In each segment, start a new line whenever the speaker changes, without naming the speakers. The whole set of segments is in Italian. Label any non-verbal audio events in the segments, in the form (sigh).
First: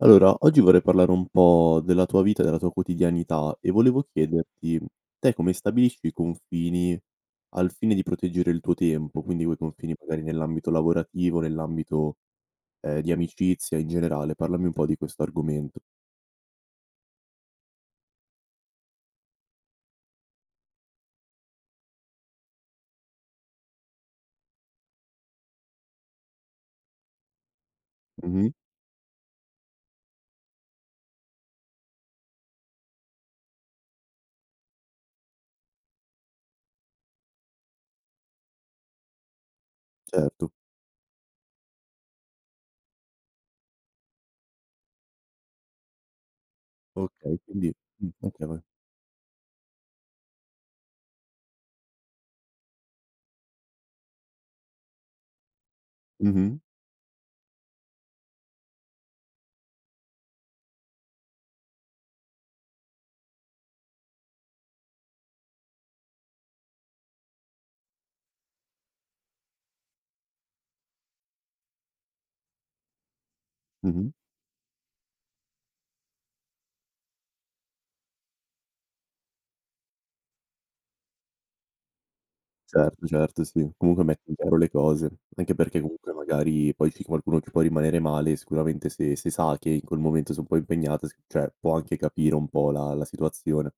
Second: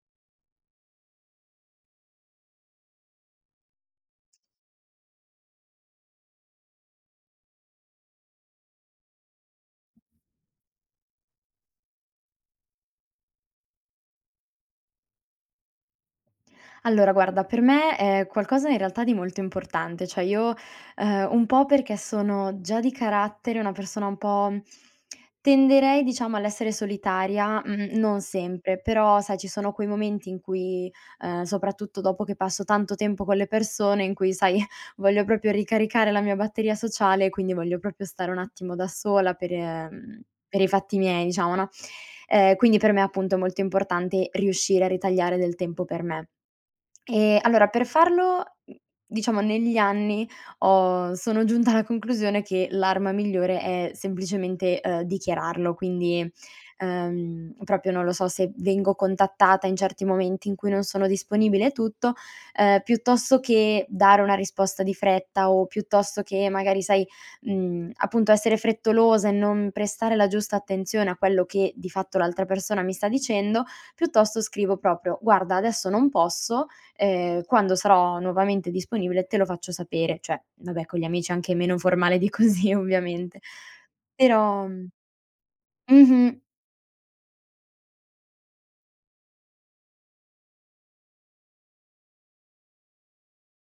Allora oggi vorrei parlare un po' della tua vita, della tua quotidianità e volevo chiederti: te come stabilisci i confini al fine di proteggere il tuo tempo? Quindi quei confini magari nell'ambito lavorativo, nell'ambito, ehm, di amicizia in generale, parlami un po' di questo argomento.
Allora guarda per me è qualcosa in realtà di molto importante, cioè io, ehm, un po' perché sono già di carattere una persona un po' (clicks tongue) tenderei diciamo all'essere solitaria, mhmm, non
Mh-mh.
sempre; però sai ci sono quei momenti in cui, ehm, soprattutto dopo che passo tanto tempo con le persone, in cui sai voglio proprio ricaricare la mia batteria sociale, quindi voglio proprio stare un attimo da sola per, ehm
Certo.
per i fatti miei diciamo, no. Ehm, quindi per me appunto è molto importante riuscire a ritagliare del tempo per me.
Okay
Ehm, allora
quindi
per
mh,
farlo,
okay vai.
mhmm, diciamo negli anni ho sono giunta alla conclusione che l'arma migliore è semplicemente, ehm, dichiararlo. Quindi,
Mh-mh.
ehm, proprio non lo so se vengo contattata in certi momenti in cui non sono disponibile e tutto, ehm, piuttosto che dare una risposta di fretta o piuttosto che magari sai, mhmm, appunto essere frettolosa e non prestare la giusta attenzione a quello che di fatto l'altra persona mi sta dicendo,
Mh-mh.
piuttosto scrivo proprio: "Guarda adesso non posso, ehm, quando sarò nuovamente disponibile te lo faccio sapere." Cioè vabbè, con gli amici anche meno formale di così
Certo,
ovviamente;
certo sì, comunque metti in chiaro
però,
le
mhmm
cose, anche perché comunque
mh-mh.
magari poi c'è qualcuno che può rimanere male, sicuramente se se sa che in quel momento sei un po' impegnata s cioè può anche capire un po' la la situazione.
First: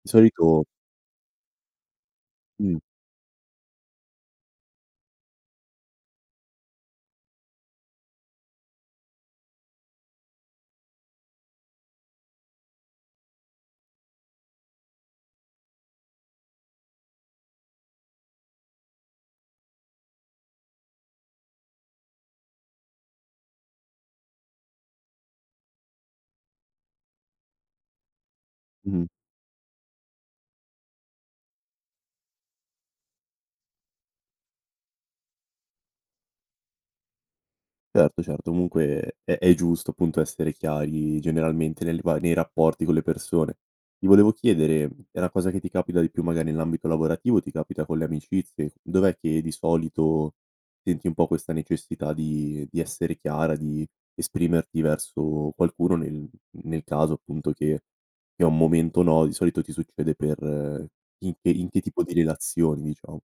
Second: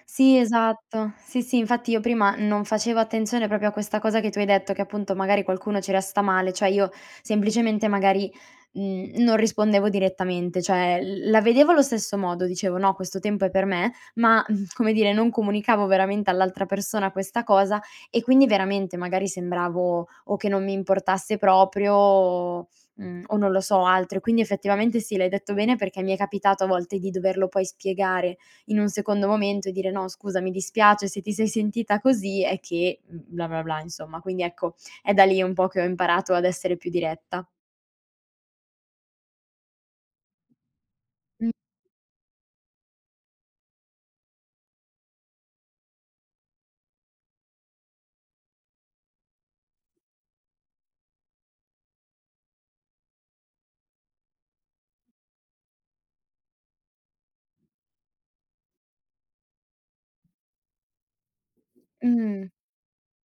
Di
Sì
solito
esatto. Sì, sì infatti io prima non
Mh.
facevo attenzione proprio a questa cosa che tu hai detto, che appunto magari qualcuno ci resta male. Cioè io semplicemente magari, mhmm, non rispondevo direttamente, cioè l la vedevo allo stesso modo, dicevo: "No questo tempo è per me", ma (chuckles) come dire non comunicavo veramente all'altra persona questa cosa e quindi veramente magari sembravo, o che non mi importasse proprio o, mhmm o non lo so, altro, e quindi effettivamente sì, l'hai detto bene perché mi è capitato a volte di doverlo poi spiegare in un
Mh-mh.
secondo momento e dire: "No scusa, mi dispiace se ti sei sentita così, è che, mhmm, bla, bla, bla" insomma. Quindi ecco, è da lì un po' che ho imparato ad essere più diretta.
Certo, certo comunque è è giusto, appunto, essere chiari
Mh.
generalmente nelle va nei rapporti con le persone. Ti volevo chiedere, è una cosa che ti capita di più magari nell'ambito lavorativo o ti capita con le amicizie? Dov'è che di solito senti un po' questa necessità di di essere chiara, di esprimerti verso qualcuno nel nel caso appunto che che è un momento no. Di solito ti succede per in per in che tipo di
Mh-mh.
relazioni diciamo?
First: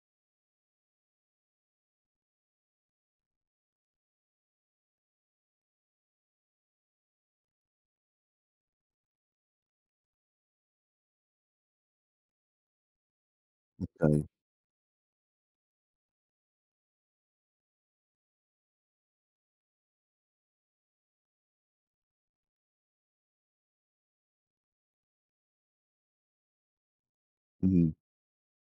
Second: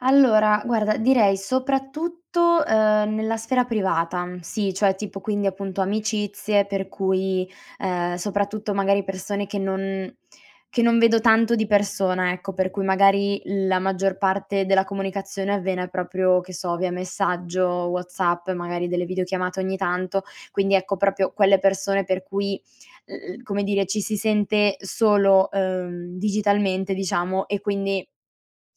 Allora guarda direi soprattutto, uhm, nella sfera privata, sì, cioè, tipo quindi appunto amicizie per cui, uhm, soprattutto magari persone che non che non vedo tanto di persona, ecco per cui magari la maggior
Okay.
parte della comunicazione avviene proprio che so via messaggio WhatsApp e magari delle videochiamate ogni tanto quindi, ecco, proprio quelle persone per cui l l come dire ci si sente solo, uhm, digitalmente diciamo e
Mh-mh.
quindi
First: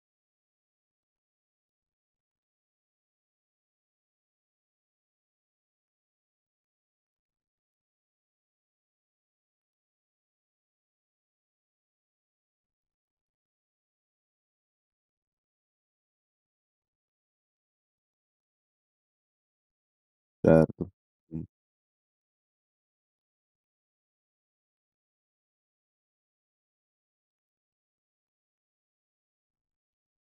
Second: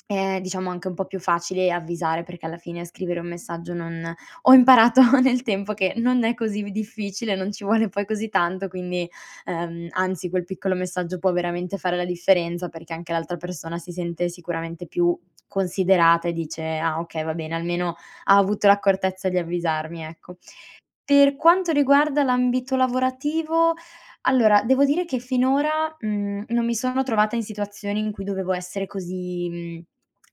è, diciamo, anche un po' più facile avvisare, perché alla fine scrivere un messaggio non ho imparato nel tempo che non è così v difficile non ci vuole poi così tanto quindi ehm, anzi quel piccolo messaggio può veramente fare la differenza, perché anche l'altra persona si sente sicuramente più considerata e dice: "Ah okay va bene, almeno ha avuto l'accortezza di avvisarmi." Ecco.
Certo,
Per
mh.
quanto riguarda l'ambito lavorativo, allora devo dire che finora, mhmm, non mi sono trovata in situazioni in cui dovevo essere così mhmm,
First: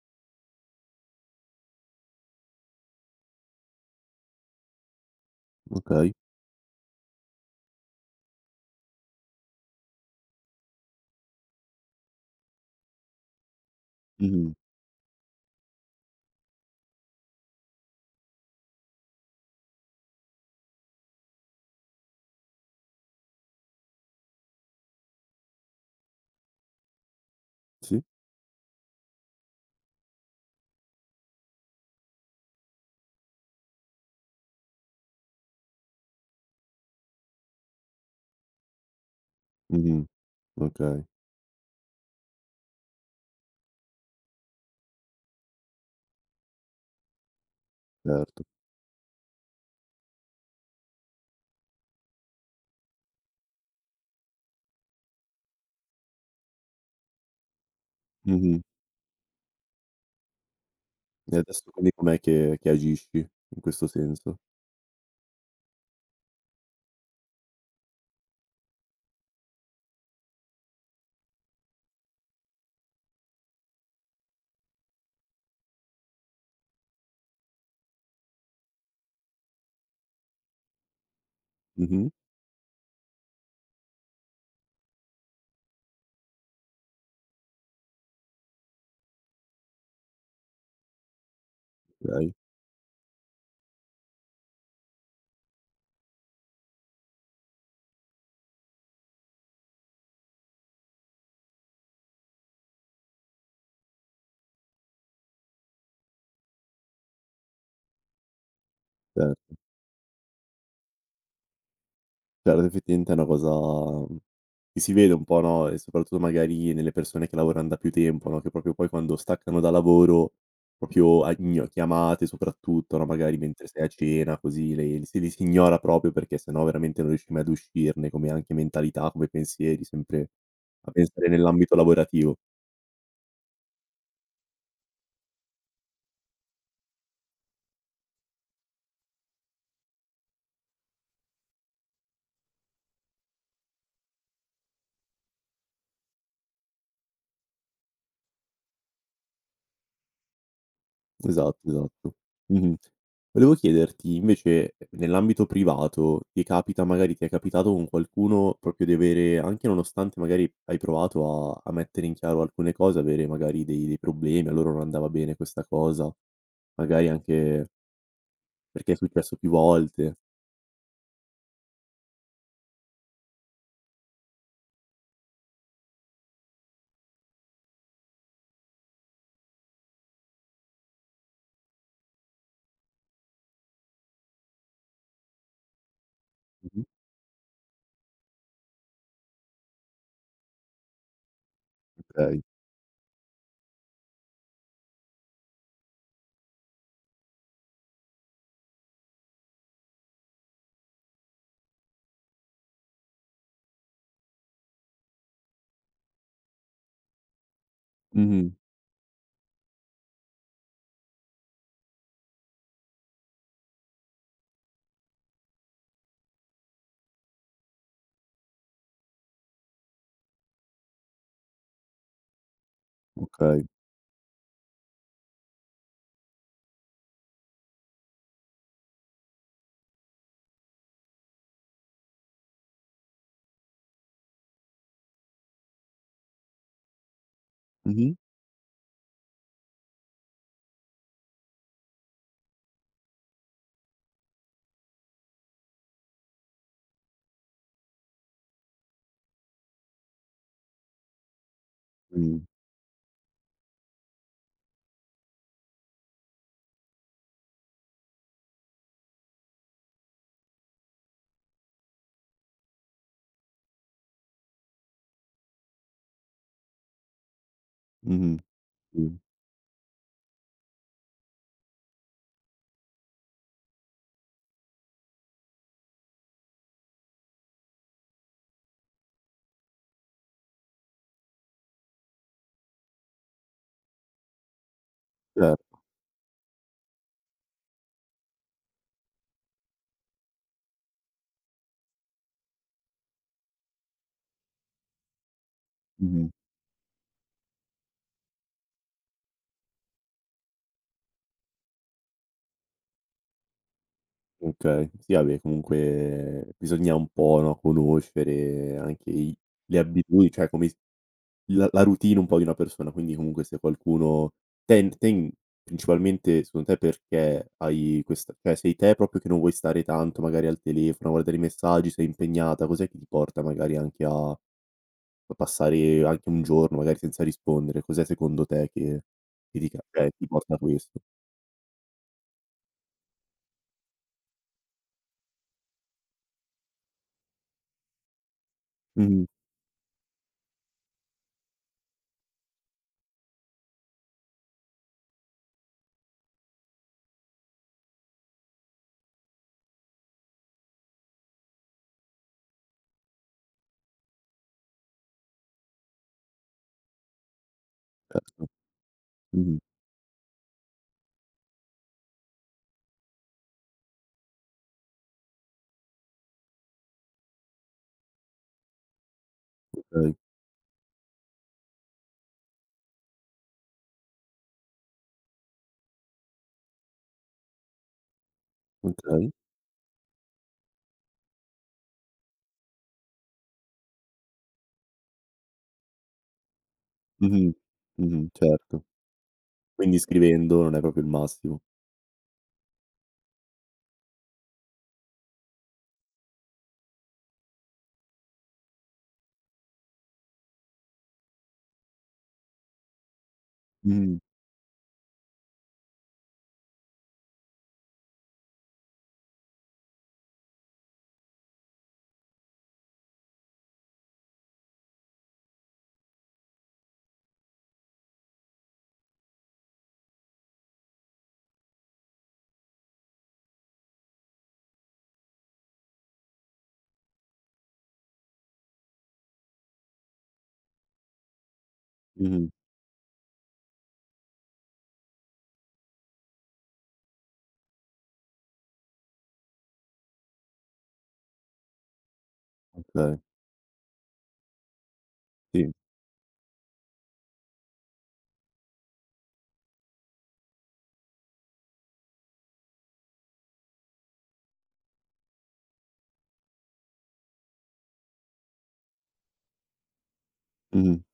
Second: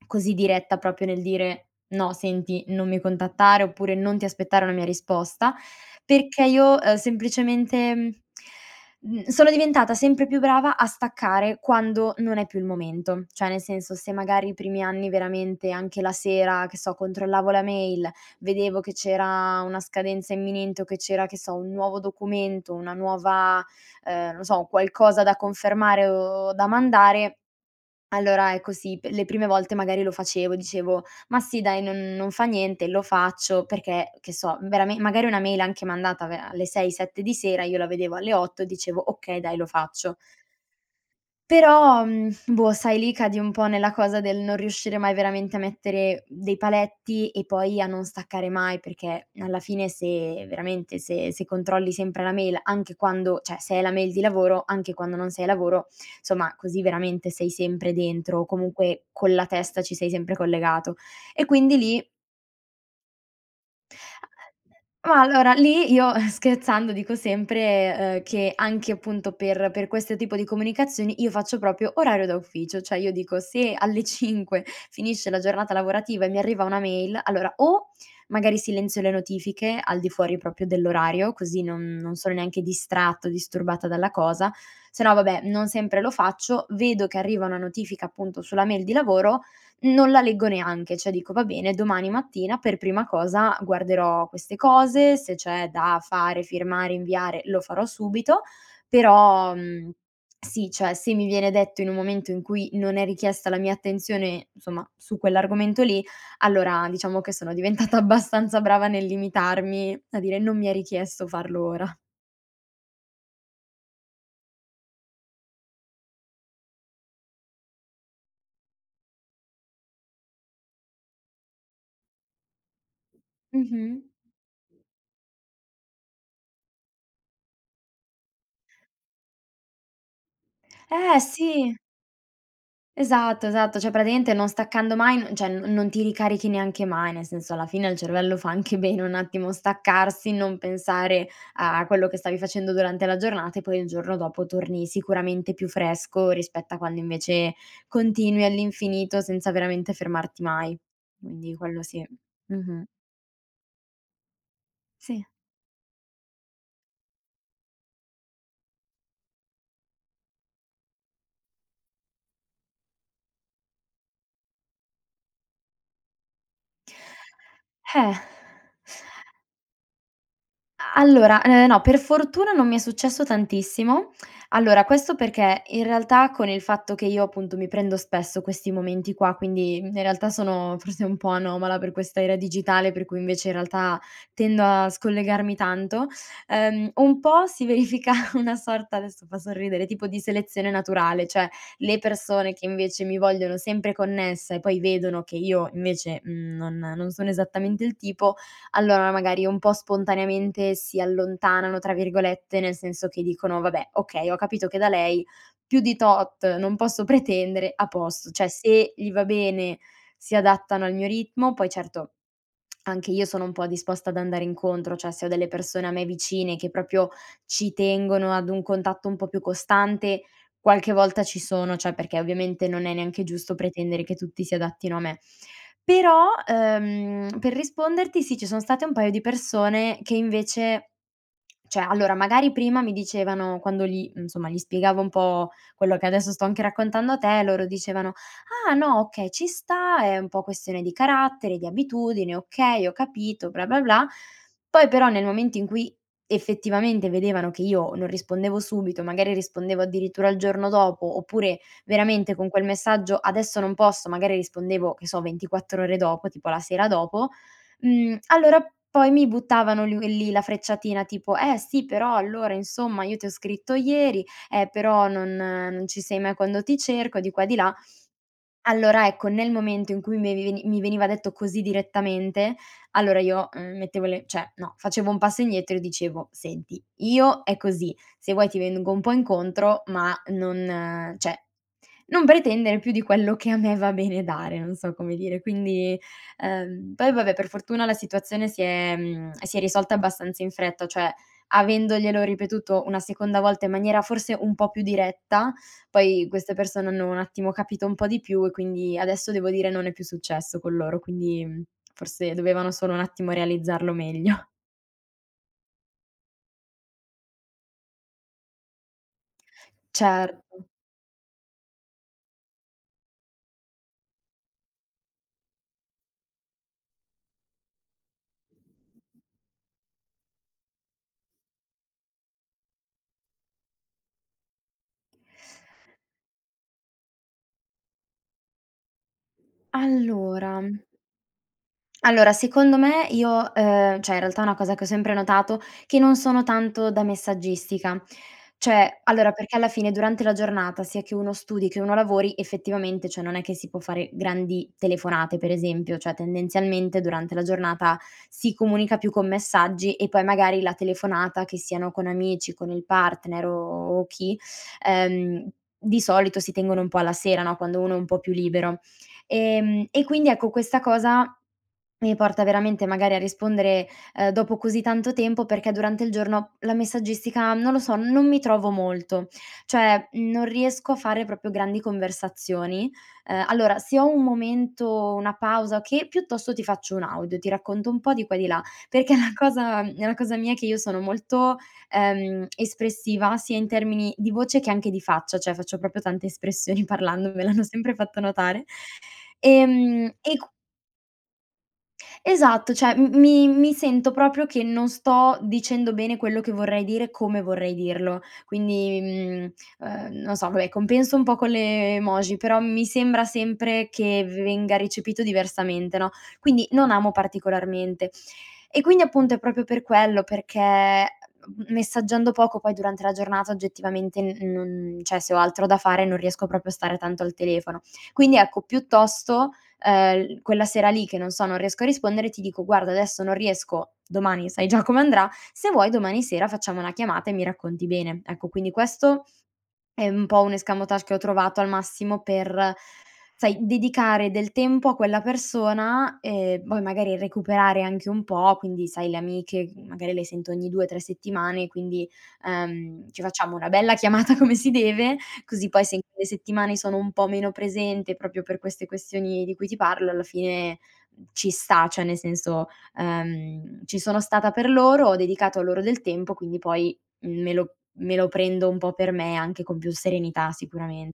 così diretta proprio nel dire: "No senti non mi contattare." Oppure "Non ti aspettare una mia risposta."
Okay.
Perché io, ehm, semplicemente, mhmm, sono diventata sempre più brava a staccare quando non è più il momento, cioè nel senso se magari
Mh-mh.
i primi anni veramente anche la sera, che so, controllavo la mail, vedevo che c'era una scadenza imminente o che c'era, che so, un nuovo documento, una nuova uhm, non lo so qualcosa da confermare o da mandare,
Sì.
allora ecco sì, p le prime volte magari lo facevo dicevo: "Ma sì dai non non fa niente, lo faccio." Perché, che so, vera magari una mail anche mandata ve alle 6, 7 di sera io la vedevo alle 8 dicevo: "Okay dai lo
Mh-mh,
faccio."
okay.
Però, mhmm, boh, sai lì cadi un po' nella cosa del non riuscire mai veramente a mettere dei paletti, e poi a non
Certo.
staccare mai perché alla fine se veramente se se controlli sempre la mail, anche quando cioè se hai la mail di lavoro anche quando non sei a lavoro, insomma così veramente sei sempre dentro o
Mh-mh.
comunque con la testa ci sei sempre collegato
E
e
adesso
quindi
quindi
lì
com'è che che agisci in questo senso?
(unintelligible) Ma allora lì io, eh, scherzando, dico sempre, uhm, che anche appunto per per questo tipo di comunicazioni io faccio proprio orario da ufficio, cioè io dico se alle 5 finisce la giornata lavorativa e mi arriva una mail allora, o magari silenzio le notifiche al di fuori proprio dell'orario, così non
Mh-mh.
non sono neanche distratto o disturbata dalla cosa, se no vabbè non sempre lo faccio, vedo che arriva una notifica, appunto, sulla mail di lavoro, non la leggo neanche, cioè dico: "Va bene, domani
Okay.
mattina per prima cosa guarderò queste cose, se c'è da fare, firmare, inviare lo farò subito." Però, mhmm, sì, cioè, se mi viene detto in un momento in cui non è richiesta la mia attenzione, insomma, su quell'argomento lì allora diciamo che sono diventata abbastanza brava nel
Certo.
limitarmi a dire: "Non mi è richiesto farlo ora."
Cioè (unintelligible) è una cosa, mhmm, che si vede un po' no? E soprattutto magari nelle persone che lavoran da più tempo no, che proprio poi quando staccano da lavoro proprio a in chiamate soprattutto no? Magari mentre sei a
Mh-mh.
cena così le le si le si ignora, proprio, perché sennò veramente non riesci mai ad uscirne, come anche mentalità, come pensieri sempre a
Eh,
pensare
sì.
nell'ambito lavorativo.
Esatto, esatto, cioè praticamente non staccando mai n cioè non non ti ricarichi neanche mai, nel senso alla fine al cervello fa anche bene un attimo staccarsi, non pensare a quello che stavi facendo durante la giornata e poi il giorno dopo torni, sicuramente, più fresco rispetto a quando invece continui all'infinito, senza veramente fermarti mai. Quindi
Esatto,
quello sì.
esatto, mh-mh.
Mh-mh.
Volevo chiederti invece
Sì.
nell'ambito privato ti capita magari ti è capitato con qualcuno proprio di avere, anche nonostante magari hai provato a a mettere in chiaro alcune cose, avere magari dei dei problemi a loro non andava bene questa cosa, magari anche
Eh. (sighs)
perché è successo più volte.
A allora, eh, no per fortuna non mi è successo tantissimo; allora questo perché in realtà con il fatto che io, appunto, mi prendo spesso questi momenti qua, quindi in realtà sono forse un po' anomala per questa era digitale, per cui invece in realtà tendo a scollegarmi tanto,
Mh-mh.
uhm, un po' si verifica una sorta adesso fa sorridere, tipo di selezione naturale, cioè le
Okay.
persone che invece mi vogliono sempre connessa e poi vedono che io, invece, mhmm, non non sono esattamente il tipo, allora magari un po' spontaneamente "si allontanano", tra virgolette, nel senso che dicono: "Vabbè okay, ho capito che da lei più di tot non posso pretendere, a posto." Cioè
Mh-mh.
se gli va bene si adattano al mio ritmo; poi certo anche io sono un po' disposta ad andare incontro, cioè se ho delle persone a me vicine che proprio ci tengono ad un contatto un po' più costante, qualche volta ci sono, cioè perché, ovviamente, non è neanche giusto
Okay.
pretendere che tutti si adattino a me. Però, uhm, per risponderti, sì ci sono state un paio di persone che invece cioè allora magari prima mi dicevano quando gli insomma gli spiegavo un po' quello che adesso sto anche raccontando a te loro dicevano:
Mh-mh.
"Ah no, okay, ci sta è un po' questione di carattere, di abitudine, okay ho capito, bla, bla, bla." Poi però nel momento in cui effettivamente vedevano che io non rispondevo subito, magari rispondevo addirittura al giorno dopo, oppure veramente
Mh.
con quel messaggio: "Adesso non posso." Magari rispondevo che so 24 ore dopo, tipo la sera dopo, mhmm, allora poi mi buttavano (unintelligible) lì la frecciatina tipo: "Eh sì, però allora, insomma, io ti ho scritto ieri, eh però non non ci sei mai quando ti cerco." Di qua e di là,
Mh-mh,
allora
mh.
ecco, nel momento in cui me veni mi veniva detto così direttamente, allora io, uhm, mettevo le cioè no, facevo un passo indietro e dicevo: "Senti, io è così se vuoi ti vengo un po' incontro ma non cioè non pretendere più di quello che a me va bene dare." Non so come dire,
Certo.
quindi ehm poi vabbè per fortuna la situazione si è mhmm, si è risolta abbastanza in fretta, cioè avendoglielo ripetuto una seconda volta in maniera, forse, un po' più diretta poi
Mh-mh.
queste persone hanno un attimo capito un po' di più e quindi adesso, devo dire, non è più successo con loro, quindi forse dovevano solo un attimo realizzarlo meglio.
Okay, sì vabbè comunque bisogna un po', no, conoscere anche i le abitu cioè
Certo.
come s la la routine un po' di una persona quindi comunque se qualcuno tend ten principalmente secondo te perché hai questa cioè sei te proprio che non vuoi stare tanto magari al telefono a guardare i messaggi, sei impegnata, cos'è che ti porta magari anche a a passare anche 1 giorno magari senza rispondere, cos'è secondo te che ti c che ti porta a
Allora
questo?
allora secondo me io uhm, cioè in realtà è una cosa che ho sempre notato, che non sono tanto da messaggistica, cioè,
Mh-mh.
allora perché alla fine durante la giornata, sia che uno studi, che uno lavori, effettivamente, cioè, non è che si può fare grandi telefonate per esempio, cioè tendenzialmente durante la giornata si comunica più con messaggi e poi, magari, la telefonata, che siano con amici, con il partner o chi ehm di solito si tengono un po' alla sera no, quando uno è un po' più
Certo,
libero,
mh-mh.
ehm, e quindi, ecco, questa cosa mi porta veramente magari a rispondere, uhm, dopo così tanto tempo perché durante il giorno la messaggistica non lo so non mi trovo molto. Cioè,
Okay.
mhmm, non riesco a fare proprio grandi conversazioni. Uhm, allora se ho un momento, una pausa che piuttosto ti faccio un audio, ti racconto un po' di qua e di là, perché è
Okay.
una cosa è una cosa mia che io sono molto, ehm, espressiva sia in termini di voce che anche di faccia, cioè faccio proprio tante espressioni parlando me
Mh-mh,
l'hanno sempre fatto
mh-mh,
notare,
certo. Quindi
ehm, e q
scrivendo non è proprio il massimo.
Esatto, cioè m mi mi sento proprio che non sto dicendo bene quello che vorrei dire, come vorrei dirlo quindi, mhmm, uhm, non so vabbè compenso un po' con le emoji, però mi sembra sempre
Mh-mh.
che venga recepito diversamente no? Quindi non amo particolarmente e, quindi appunto, è proprio per quello, perché me messaggiando poco poi durante la giornata oggettivamente n non cioè se ho altro da fare non riesco proprio a stare tanto al telefono. Quindi ecco, piuttosto, ehm, l quella sera lì che non so non riesco a rispondere ti dico: "Guarda adesso non riesco domani, sai già come andrà, se vuoi domani sera facciamo una chiamata e mi racconti bene." Ecco quindi questo è un po' un escamotage che ho trovato al massimo
Mh-mh.
per, sai, dedicare del tempo a quella persona e poi magari recuperare anche un po', quindi, sai, le amiche magari le sento ogni 2, 3 settimane quindi, ehm,
Okay.
ci facciamo una bella chiamata come si deve così
Sì.
poi se in quelle settimane sono un po' meno presente, proprio per queste questioni di cui ti parlo, alla fine ci sta, cioè nel senso, uhm, ci sono stata per loro ho dedicato a loro del tempo, quindi poi me lo me lo prendo un po' per me, anche con più serenità
Mh-mh,
sicuramen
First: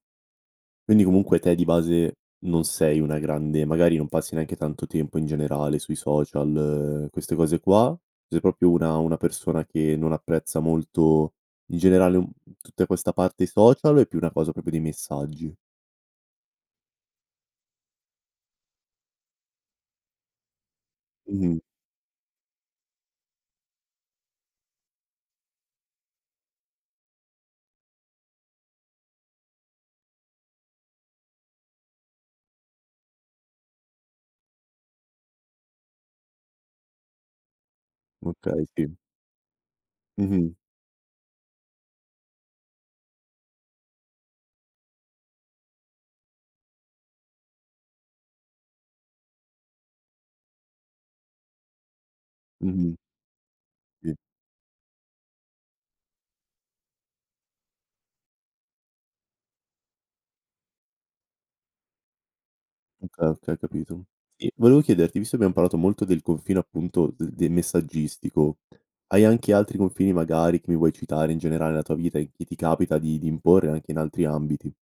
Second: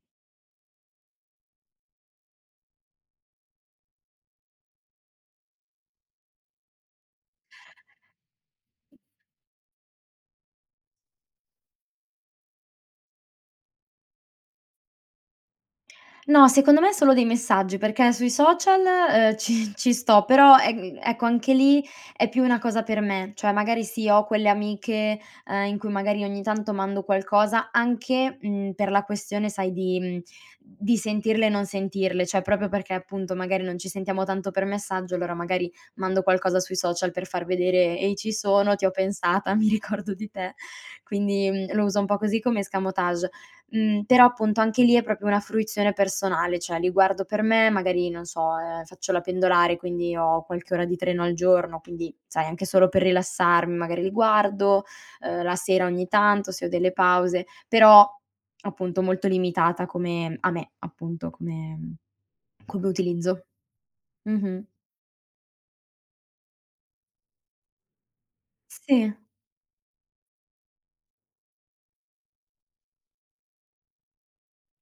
quindi comunque te di base non sei una grande magari non passi neanche tanto tempo in generale sui social queste cose qua, sei proprio una una persona che non apprezza molto in generale, mhmm, tutta questa parte, i social o è più una cosa proprio dei messaggi?
No, secondo me solo dei messaggi, perché sui social, uhm, ci ci sto però, ehm, ecco anche
Mh-mh.
lì è più una cosa per me, cioè magari sì ho quelle amiche, ehm, in cui magari ogni tanto mando qualcosa anche, mhmm, per la questione sai di mhmm, di sentirle e non sentirle, cioè proprio perché appunto magari non ci sentiamo tanto per messaggio, allora magari mando qualcosa sui social per far vedere: "Ehi ci
Okay,
sono ti
sì.
ho pensata mi ricordo di
Mh-mh.
te." Quindi, mhmm, lo uso un po' così come escamotage mhmm, però appunto anche lì è proprio una fruizione personale, cioè li guardo per me magari non so, ehm, faccio la pendolare quindi ho qualche ora di treno al giorno, quindi sai anche solo
Mh-mh.
per rilassarm magari li
Sì.
guardo, uhm, la sera ogni tanto se ho delle pause. Però appunto molto limitata come a me appunto, come come
Okay,
utilizzo,
okay ho capito e
mh-mh.
volevo chiederti visto che abbiam parlato molto del confine, appunto, de del messaggistico
Sì.
hai anche altri confini magari che mi vuoi citare, in generale nella tua vita, e che ti capita di di imporre anche in altri ambiti?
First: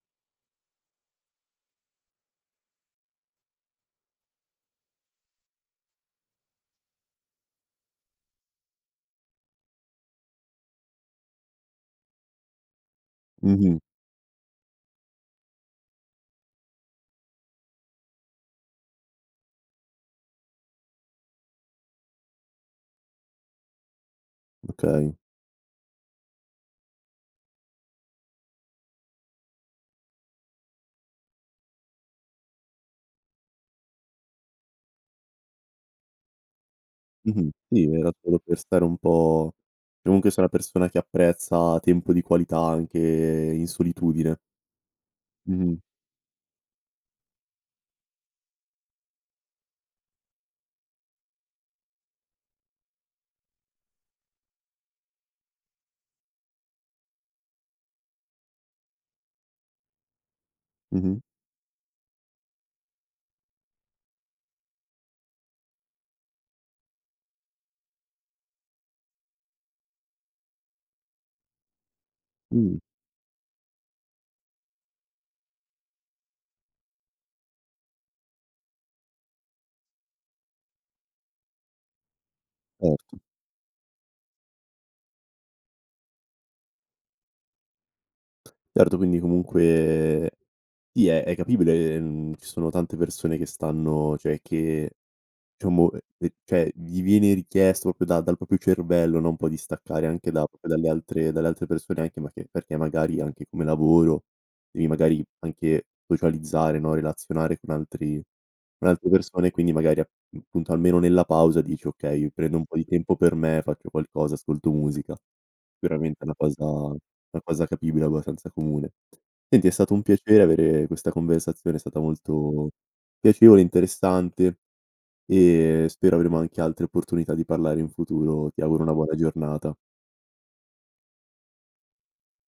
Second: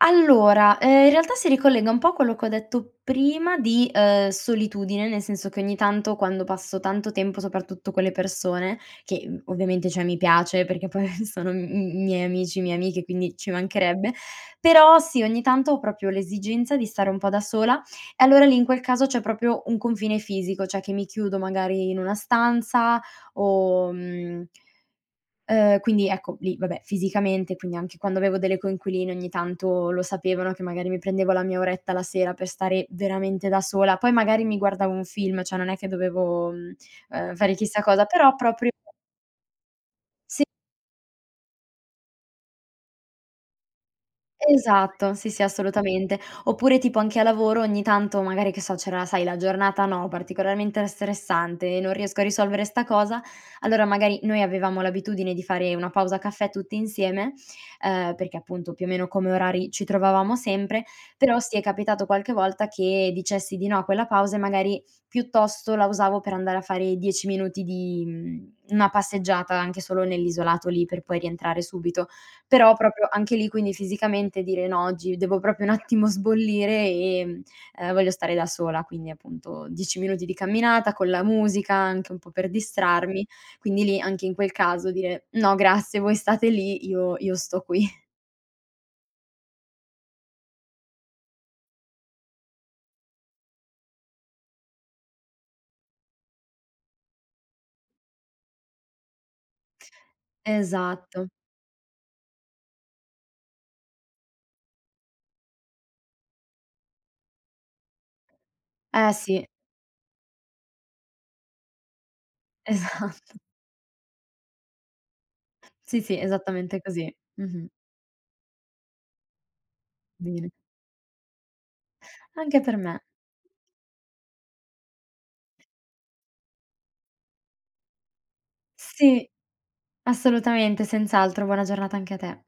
Allora, uhm, in realtà si ricollega un po' a quello che ho detto prima di, uhm, solitudine, nel senso che ogni tanto quando passo tanto tempo, soprattutto con le persone, che, mhmm, ovviamente cioè mi piace perché poi sono m m miei amici, mie amiche, quindi ci
Mh-mh.
mancherebbe, però sì ogni tanto ho proprio l'esigenza di stare un po' da sola e allora lì in quel caso, c'è proprio un confine fisico, cioè che mi chiudo magari in una stanza o, mhmm
Okay.
uhm, quindi ecco, lì vabbè, fisicamente, quindi anche quando avevo delle coinquiline ogni tanto lo sapevano, che magari mi prendevo la mia oretta la sera per stare veramente da sola, poi magari mi guardavo un film, cioè non è che dovevo, mhmm, uhm,
Mh-mh,
fare chissà
sì
cosa
era
però
solo per
propri
stare un po' comunque sei
Sì.
una persona che apprezza tempo di qualità anche in solitudine.
Esatto, sì, sì,
Mh-mh.
assolutamente. Oppure tipo anche a lavoro ogni tanto magari, che so c'era la sai, la giornata no, particolarmente era stressante, "Non riesco a risolvere 'sta cosa." Allora magari noi avevamo l'abitudine di fare una pausa caffè tutti insieme, uhm, perché appunto più o meno come orari, ci trovavamo sempre,
Mh-mh.
però sì, è capitato qualche volta che dicessi di no a quella pausa e magari piuttosto la usavo per andare a fare 10 minuti di, mhmm, una passeggiata anche solo nell'isolato lì per poi rientrare subito; però
Mh.
proprio anche lì, quindi, fisicamente dire: "No oggi devo proprio un attimo sbollire, ehm, ehm, voglio stare da sola." Quindi appunto 10 minuti di camminata con la musica anche un po' per
Certo.
distrarmi, quindi lì, anche in quel caso, dire: "No grazie voi state lì io io sto qui."
Certo quindi comunque sì è è capibile, mhmm, ci sono tante persone che stanno cioè che, diciamo, uhm, ehm, cioè gli viene richiesto proprio da dal proprio cervello, no, un po' di staccare anche da proprio dalle
Esatto.
altre dalle altre persone anche ma che perché magari anche come lavoro devi magari anche socializzare no, relazionare con antri con altre
Eh sì.
persone e quindi magari appunto almeno nella pausa dici: "Okay mi prendo un po' di tempo per
Esatt
me, faccio qualcosa, ascolto musica."
Sì,
Veramente
sì
è una cosa
esattamente così,
una cosa
mh-mh.
capibile abbastanza comune. Senti è stato un piacere
Bene.
avere questa conversazione è stata
Anche
molto
per me.
piacevole, interessante e spero avremo anche altre opportunità di parlare in futuro. Ti auguro una buona
Sì,
giornata.
assolutamente senz'altro, buona giornata anche a te.